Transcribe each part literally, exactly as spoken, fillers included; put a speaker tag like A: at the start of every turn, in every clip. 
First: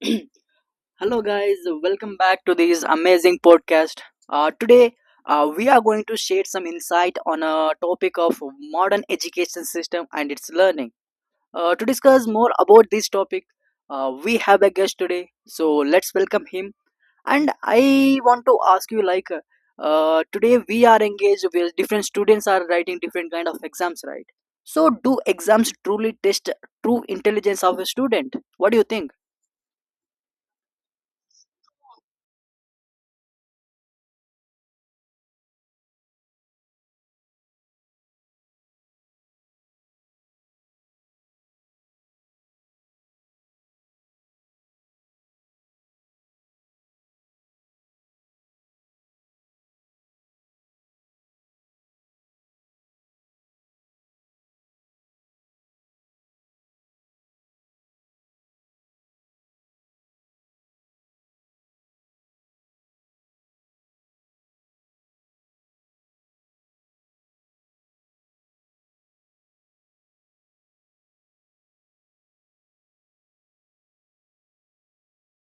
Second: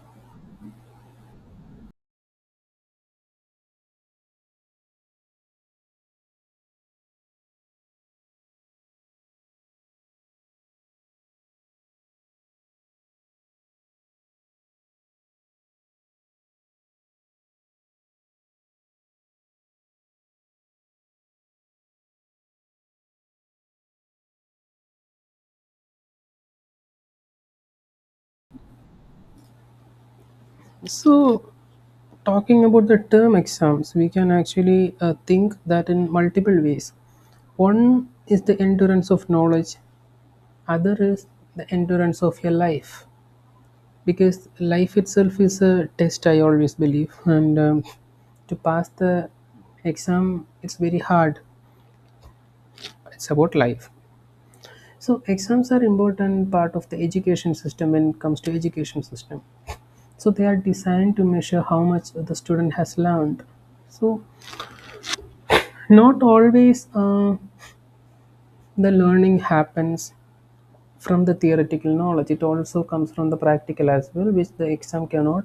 A: Hello, guys. Welcome back to this amazing podcast. Uh, today, uh, we are going to share some insight on a topic of modern education system and its learning. Uh, to discuss more about this topic, uh, we have a guest today. So let's welcome him. And I want to ask you, like, uh, today we are engaged with different students are writing different kind of exams, right? So, do exams truly test true intelligence of a student? What do you think?
B: So, talking about the term exams, we can actually uh, think that in multiple ways. One is the endurance of knowledge, other is the endurance of your life, because life itself is a test, I always believe. And um, To pass the exam, it's very hard. It's about life. So, exams are important part of the education system when it comes to education system. So, they are designed to measure how much the student has learned. So not always uh, the learning happens from the theoretical knowledge, it also comes from the practical as well, which the exam cannot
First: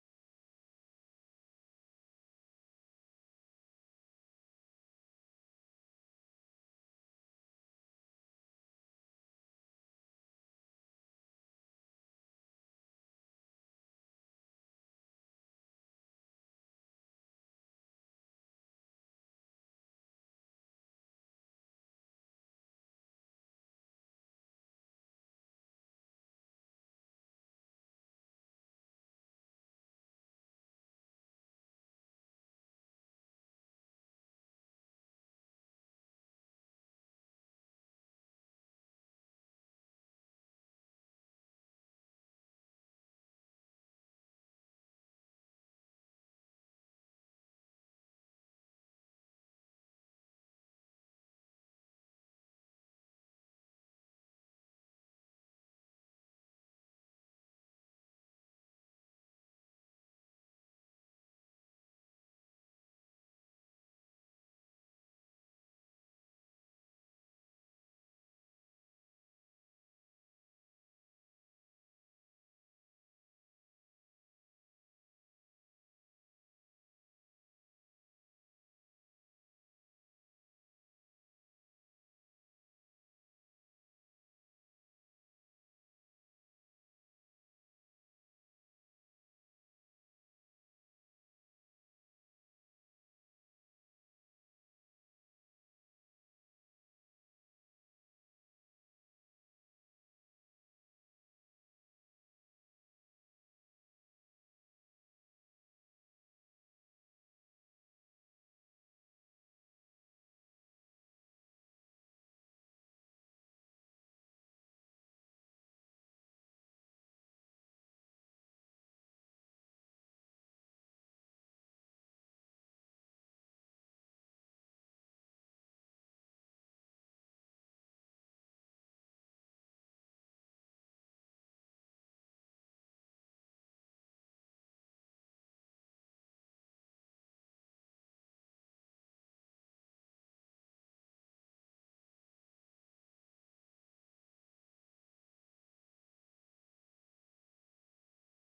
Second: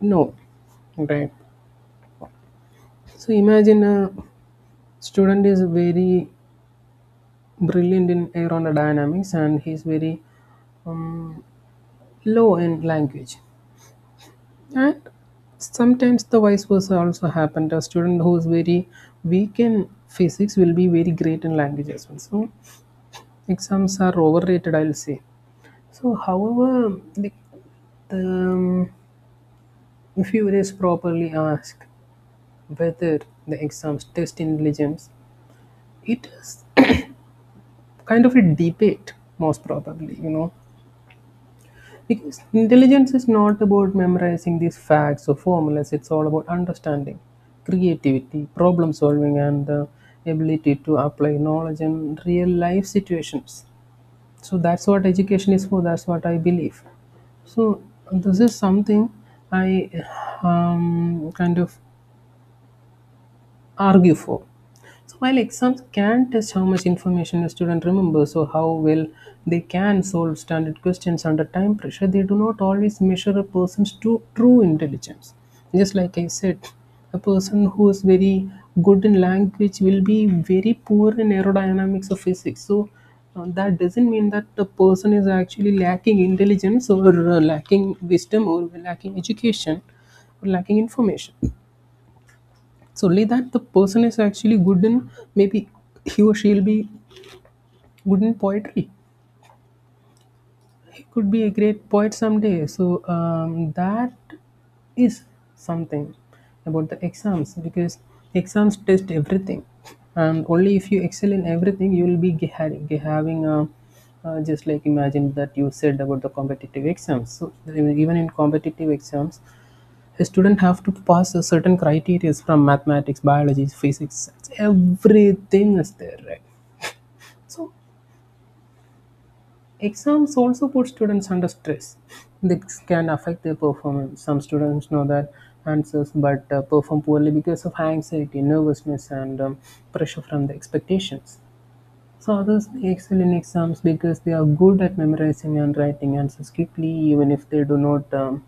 B: know. Right. So imagine a student is very brilliant in aerodynamics and he's very um, low in language. And sometimes the vice versa also happened. A student who is very weak in physics will be very great in language as well. So exams are overrated, I'll say. So, however, the, the um, if you is properly asked whether the exams test intelligence, it is kind of a debate, most probably, you know, because intelligence is not about memorizing these facts or formulas. It's all about understanding, creativity, problem solving, and the ability to apply knowledge in real life situations. So that's what education is for. That's what I believe. So this is something I um, kind of argue for. So while exams can test how much information a student remembers or how well they can solve standard questions under time pressure, they do not always measure a person's true, true intelligence. Just like I said, a person who is very good in language will be very poor in aerodynamics or physics. So uh, that doesn't mean that the person is actually lacking intelligence or uh, lacking wisdom or lacking education or lacking information. It's only that the person is actually good in, maybe, he or she'll be good in poetry. He could be a great poet someday. So um, that is something about the exams because exams test everything, and only if you excel in everything you will be ge- ha- ge- having a. Uh, just like imagine that you said about the competitive exams. So even in competitive exams, a student have to pass a certain criteria from mathematics, biology, physics, everything is there, right? So exams also put students under stress. This can affect their performance. Some students know that answers but uh, perform poorly because of anxiety, nervousness, and um, pressure from the expectations. So others excel in exams because they are good at memorizing and writing answers quickly, even if they do not um,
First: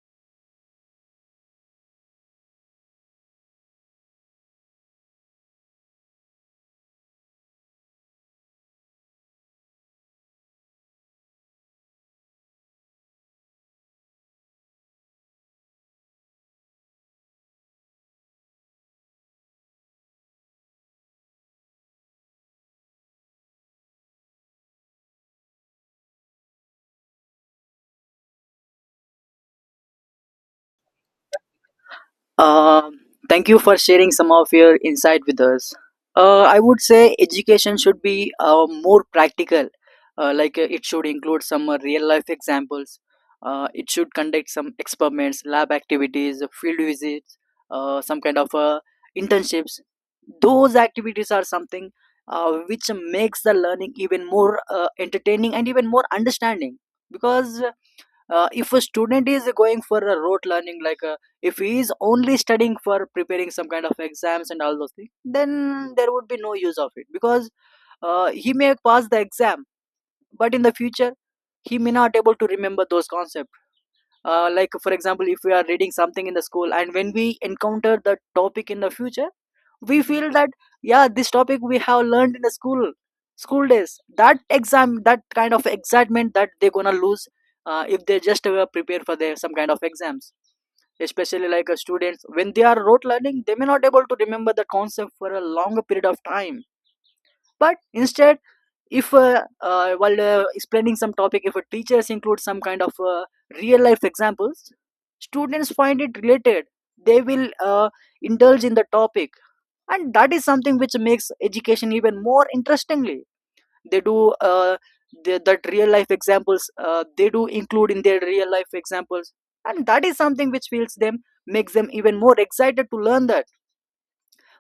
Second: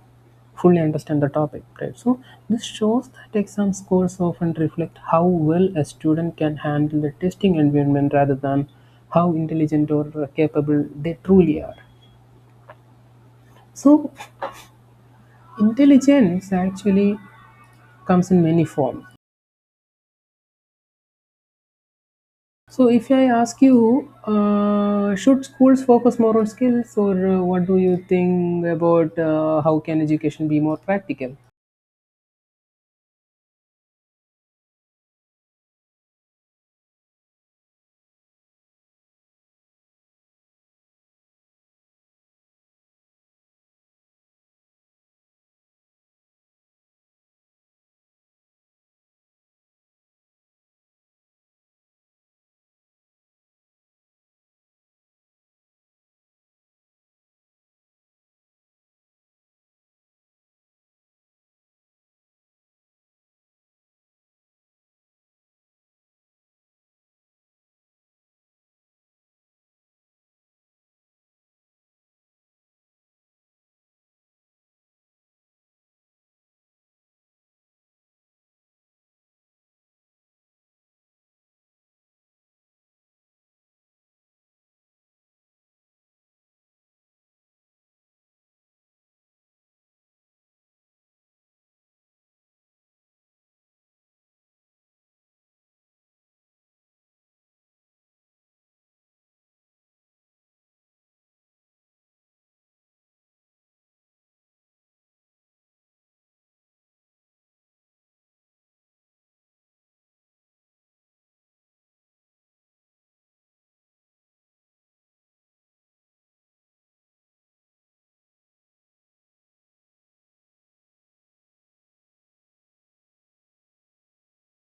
B: fully understand the topic. Right. So this shows that exam scores often reflect how well a student can handle the testing environment rather than how intelligent or capable they truly are. So intelligence actually comes in many forms. So if I ask you, uh, should schools focus more on skills, or uh, what do you think about uh, how can education be more practical?
A: Um, Thank you for sharing some of your insight with us. Uh, I would say education should be uh, more practical. Uh, like uh, it should include some uh, real life examples. Uh, it should conduct some experiments, lab activities, field visits, uh, some kind of uh, internships. Those activities are something uh, which makes the learning even more uh, entertaining and even more understanding because uh, if a student is going for a rote learning like uh, if he is only studying for preparing some kind of exams and all those things, then there would be no use of it because uh, he may pass the exam, but in the future he may not able to remember those concepts. Uh, like for example, if we are reading something in the school and when we encounter the topic in the future, we feel that yeah, this topic we have learned in the school school days, that exam, that kind of excitement that they're gonna lose uh, if they just uh, prepare for their some kind of exams, especially like uh, students when they are rote learning they may not able to remember the concept for a longer period of time. But instead, if uh, uh, while uh, explaining some topic, if a teachers include some kind of uh, real life examples, students find it related, they will uh, indulge in the topic, and that is something which makes education even more interestingly. They do uh, they, that real life examples uh, they do include in their real life examples, and that is something which feels them, makes them even more excited to learn that.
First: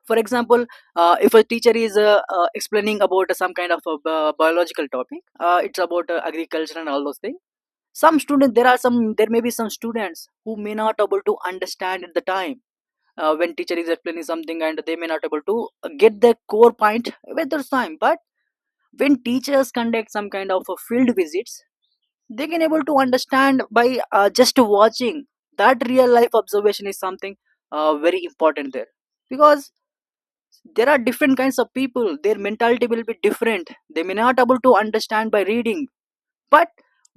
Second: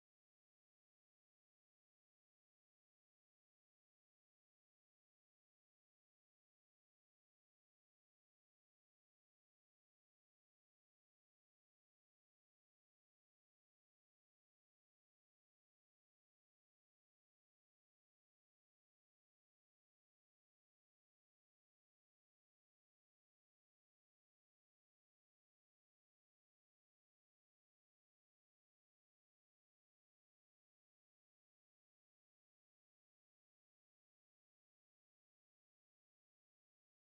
A: For example, uh, if a teacher is uh, uh, explaining about some kind of a bi- biological topic, uh, it's about uh, agriculture and all those things. Some students, there are some there may be some students who may not able to understand at the time uh, when teacher is explaining something, and they may not able to get the core point with their time. But when teachers conduct some kind of a field visits, they can able to understand by uh, just watching. That real life observation is something uh, very important there, because there are different kinds of people, their mentality will be different, they may not able to understand by reading. But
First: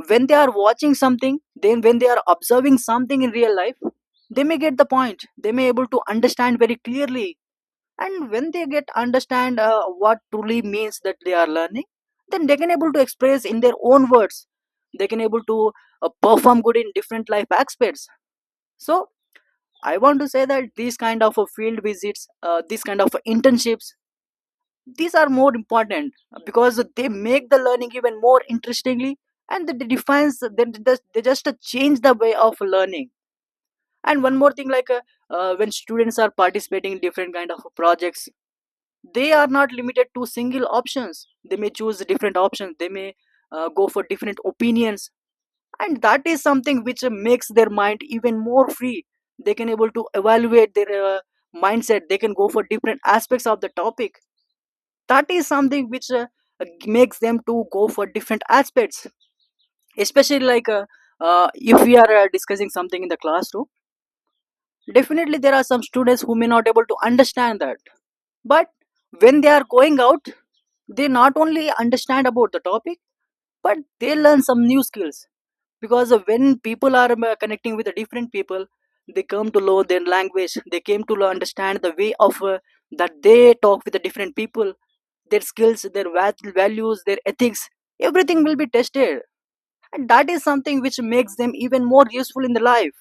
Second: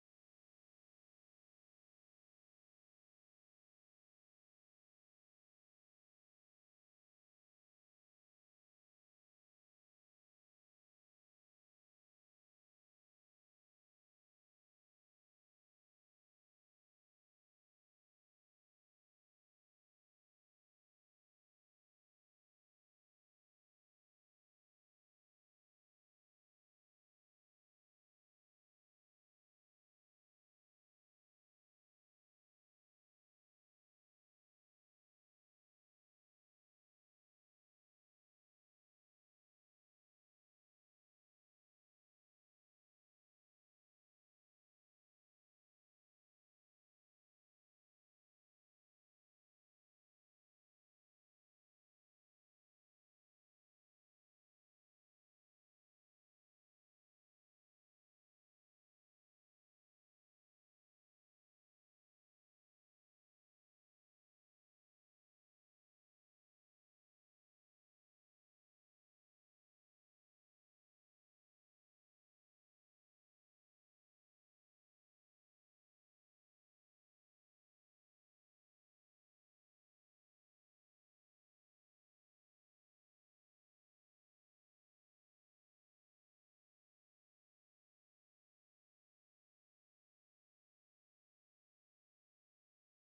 A: when they are watching something, then when they are observing something in real life, they may get the point, they may able to understand very clearly. And when they get understand uh, what truly means that they are learning, then they can able to express in their own words, they can able to uh, perform good in different life aspects. So I want to say that these kind of uh, field visits, uh, these kind of internships, these are more important because they make the learning even more interestingly, and they defines, they, they they just uh, change the way of learning. And one more thing, like uh, uh, when students are participating in different kind of projects, they are not limited to single options, they may choose different options, they may uh, go for different opinions. And that is something which makes their mind even more free. They can able to evaluate their uh, mindset, they can go for different aspects of the topic. That is something which uh, makes them to go for different aspects. Especially like uh, uh, if we are uh, discussing something in the classroom, definitely there are some students who may not able to understand that. But when they are going out, they not only understand about the topic, but they learn some new skills. Because when people are um, connecting with the different people, they come to learn their language, they came to understand the way of uh, that they talk with the different people. Their skills, their va- values, their ethics, everything will be tested, and that is something which makes them even more useful in the life.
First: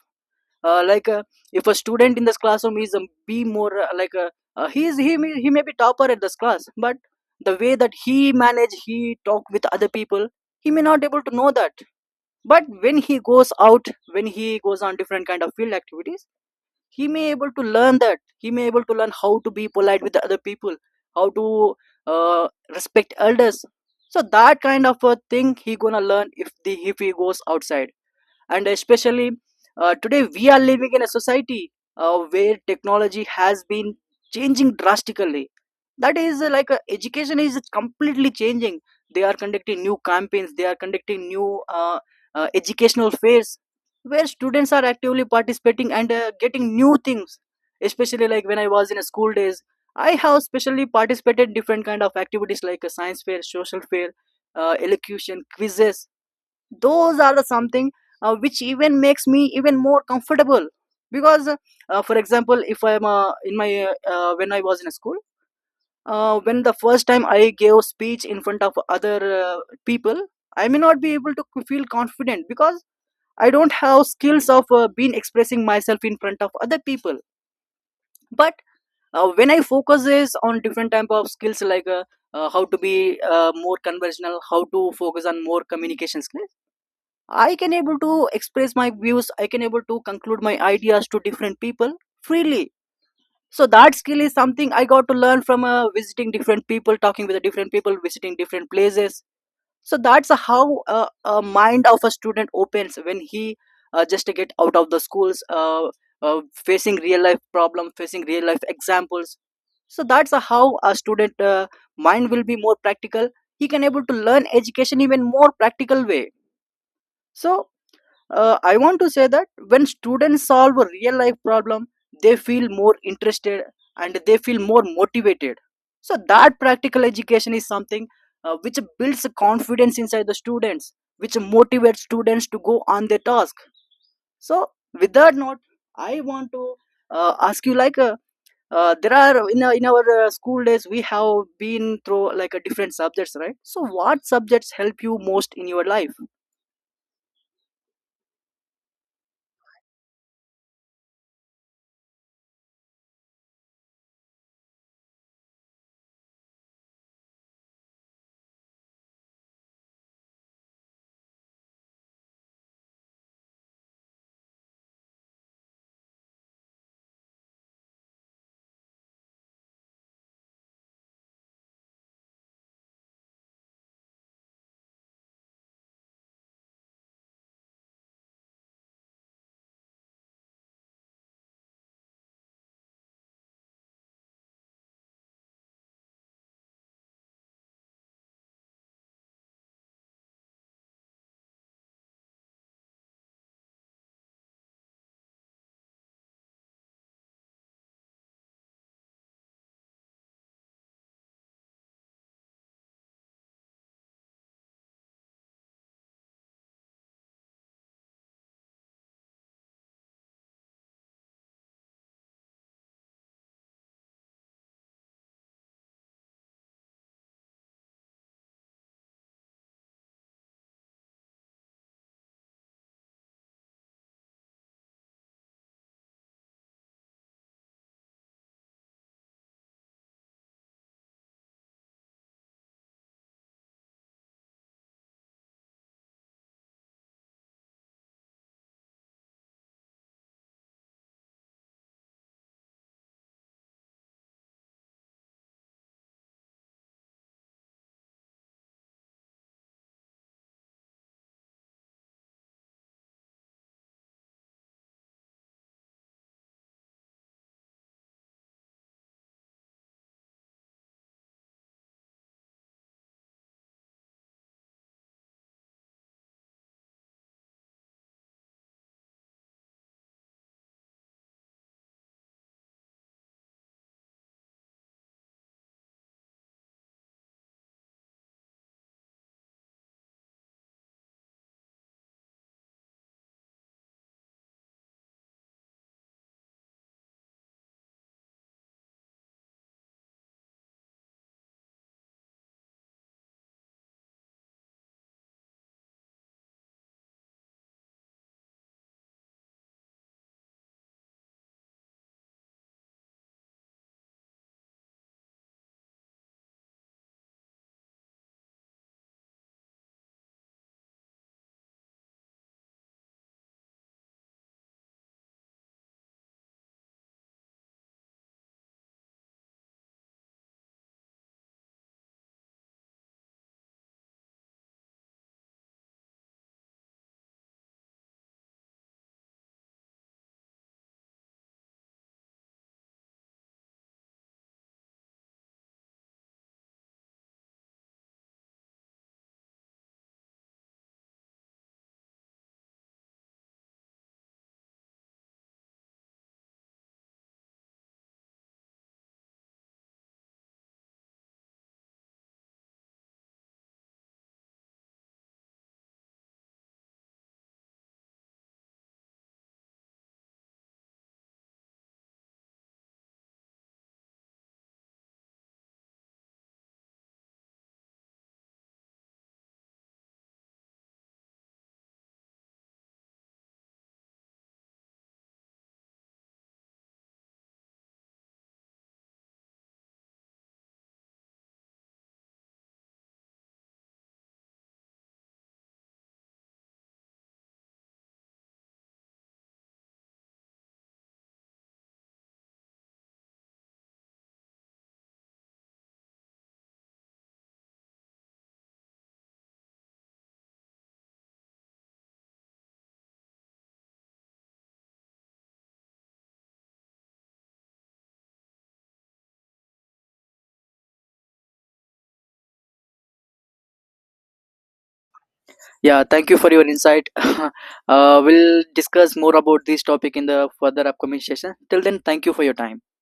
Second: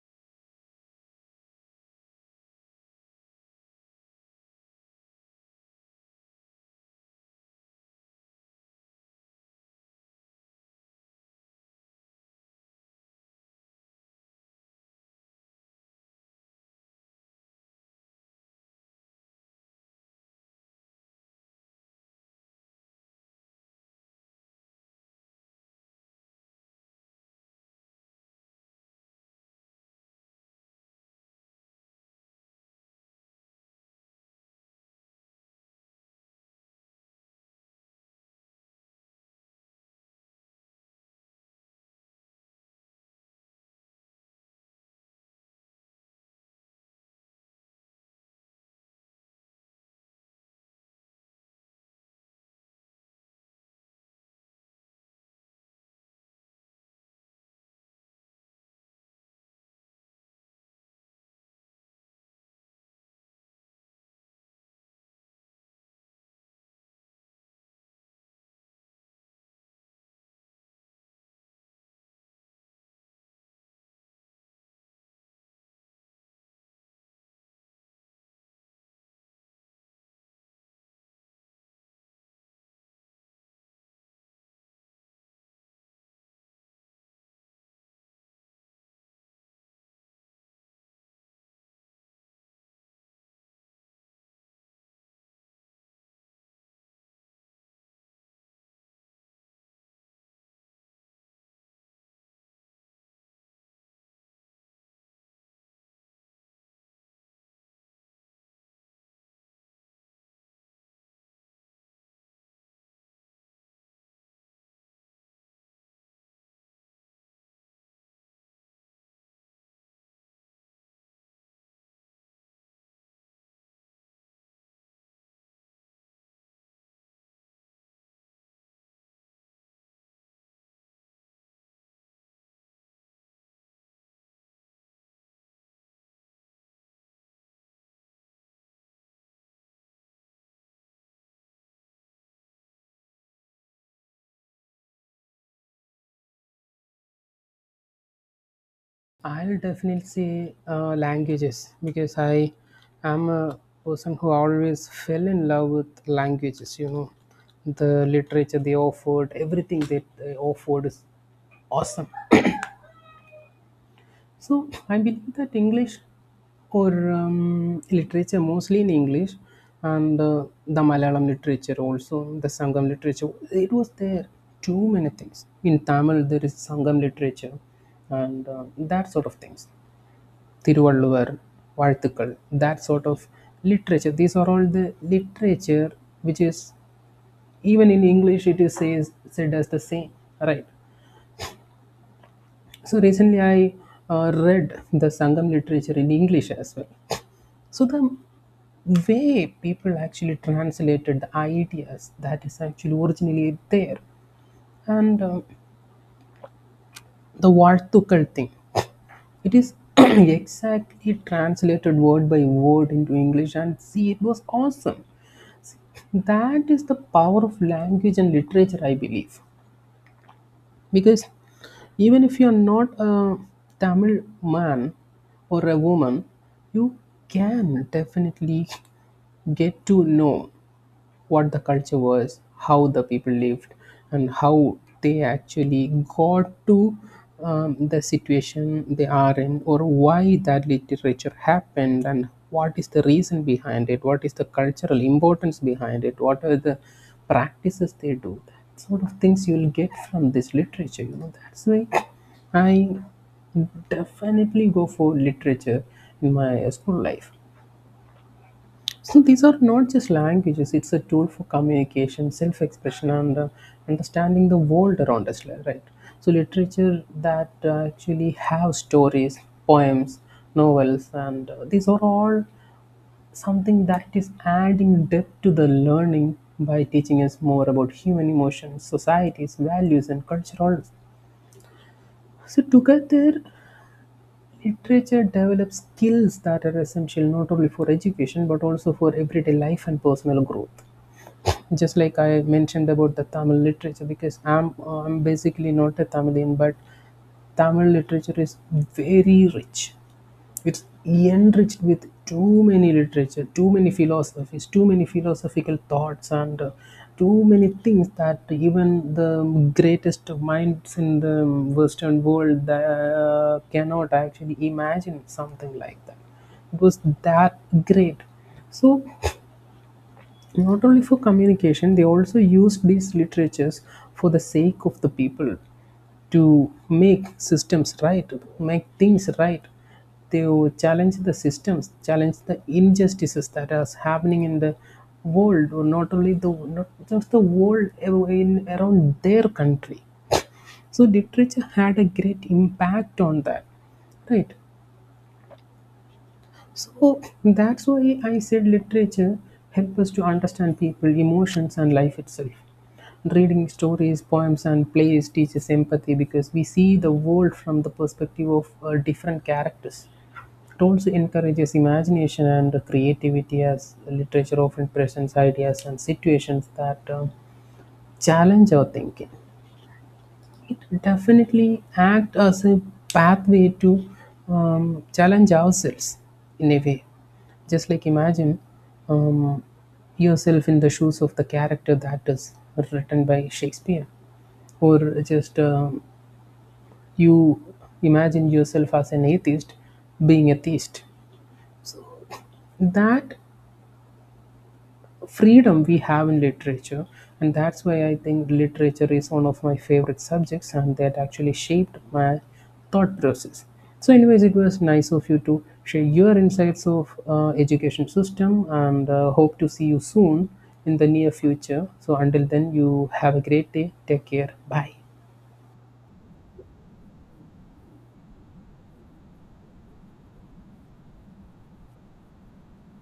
A: uh, like uh, if a student in this classroom is um, be more uh, like uh, uh, he is, he may, he may be topper at this class. But the way that he manage, he talk with other people, he may not able to know that. But when he goes out, when he goes on different kind of field activities, he may able to learn that, he may able to learn how to be polite with the other people, how to uh, respect elders. So that kind of a thing he gonna learn if the if he goes outside. And especially uh, today we are living in a society uh, where technology has been changing drastically. That is uh, like uh, education is completely changing. They are conducting new campaigns, they are conducting new uh, uh, educational fairs where students are actively participating and uh, getting new things. Especially like when I was in a school days, I have specially participated different kind of activities like a science fair, social fair, uh, elocution quizzes. Those are the something uh, which even makes me even more comfortable. Because uh, for example, if I'm uh, in my uh, uh, when I was in school, uh, when the first time I gave speech in front of other uh, people, I may not be able to feel confident because I don't have skills of uh, being expressing myself in front of other people. But uh, when I focus is on different type of skills like uh, uh, how to be uh, more conversational, how to focus on more communication skills, I can able to express my views. I can able to conclude my ideas to different people freely. So that skill is something I got to learn from uh, visiting different people, talking with the different people, visiting different places. So that's how uh, a mind of a student opens when he uh, just get out of the schools, uh, uh, facing real life problem, facing real life examples. So that's how a student uh, mind will be more practical. He can able to learn education even more practical way. So uh, I want to say that when students solve a real life problem, they feel more interested and they feel more motivated. So that practical education is something uh, which builds confidence inside the students, which motivates students to go on their task. So, with that note, I want to uh, ask you, like uh, uh, there are in, our- in our uh, school days we have been through like a different subjects, right? So what subjects help you most in your life?
B: I'll definitely say uh, languages because I am a person who always fell in love with languages. You know, the literature they offered, everything that they offered is awesome. So I believe that English or um, literature, mostly in English, and uh, the Malayalam literature also, the Sangam literature, it was there. Too many things. In Tamil, there is Sangam literature and uh, that sort of things. Thiruvalluvar, Vartikal, that sort of literature. These are all the literature which is, even in English, it is says, said as the same, right? So recently, I uh, read the Sangam literature in English as well. So the way people actually translated the ideas that is actually originally there, and uh, the Vartukal thing, it is exactly translated word by word into English, and see, it was awesome. That is the power of language and literature, I believe, because even if you are not a Tamil man or a woman, you can definitely get to know what the culture was, how the people lived, and how they actually got to um, the situation they are in, or why that literature happened, and what is the reason behind it, what is the cultural importance behind it, what are the practices they do. That sort of things you'll get from this literature. You know, that's why I definitely go for literature in my school life. So these are not just languages; it's a tool for communication, self-expression, and uh, understanding the world around us, li- right? So literature that uh, actually have stories, poems, novels, and uh, these are all something that is adding depth to the learning by teaching us more about human emotions, societies, values, and cultural. So together, literature develops skills that are essential not only for education but also for everyday life and personal growth, just like I mentioned about the Tamil literature, because I'm I'm basically not a Tamilian, but Tamil literature is very rich. It's enriched with too many literature, too many philosophies, too many philosophical thoughts, and uh, too many things that even the greatest minds in the Western world uh, cannot actually imagine something like that. It was that great. So not only for communication, they also used these literatures for the sake of the people, to make systems right, make things right. They will challenge the systems, challenge the injustices that are happening in the world, or not only the, not just the world, in around their country. So literature had a great impact on that, right? So that's why I said literature helps us to understand people, emotions, and life itself. Reading stories, poems, and plays teaches empathy because we see the world from the perspective of uh, different characters. It also encourages imagination and creativity as literature often presents ideas and situations that um, challenge our thinking. It definitely act as a pathway to um, challenge ourselves in a way. Just like imagine um, yourself in the shoes of the character that is written by Shakespeare, or just um, you imagine yourself as an atheist being a theist. That freedom we have in literature, and that's why I think literature is one of my favorite subjects and that actually shaped my thought process. So anyways, it was nice of you to share your insights of uh, education system and uh, hope to see you soon in the near future. So until then, you have a great day. Take care, bye.
A: Yeah, thank you for your insight. Uh, we'll discuss more about this topic in the further upcoming session. Till then, thank you for your time.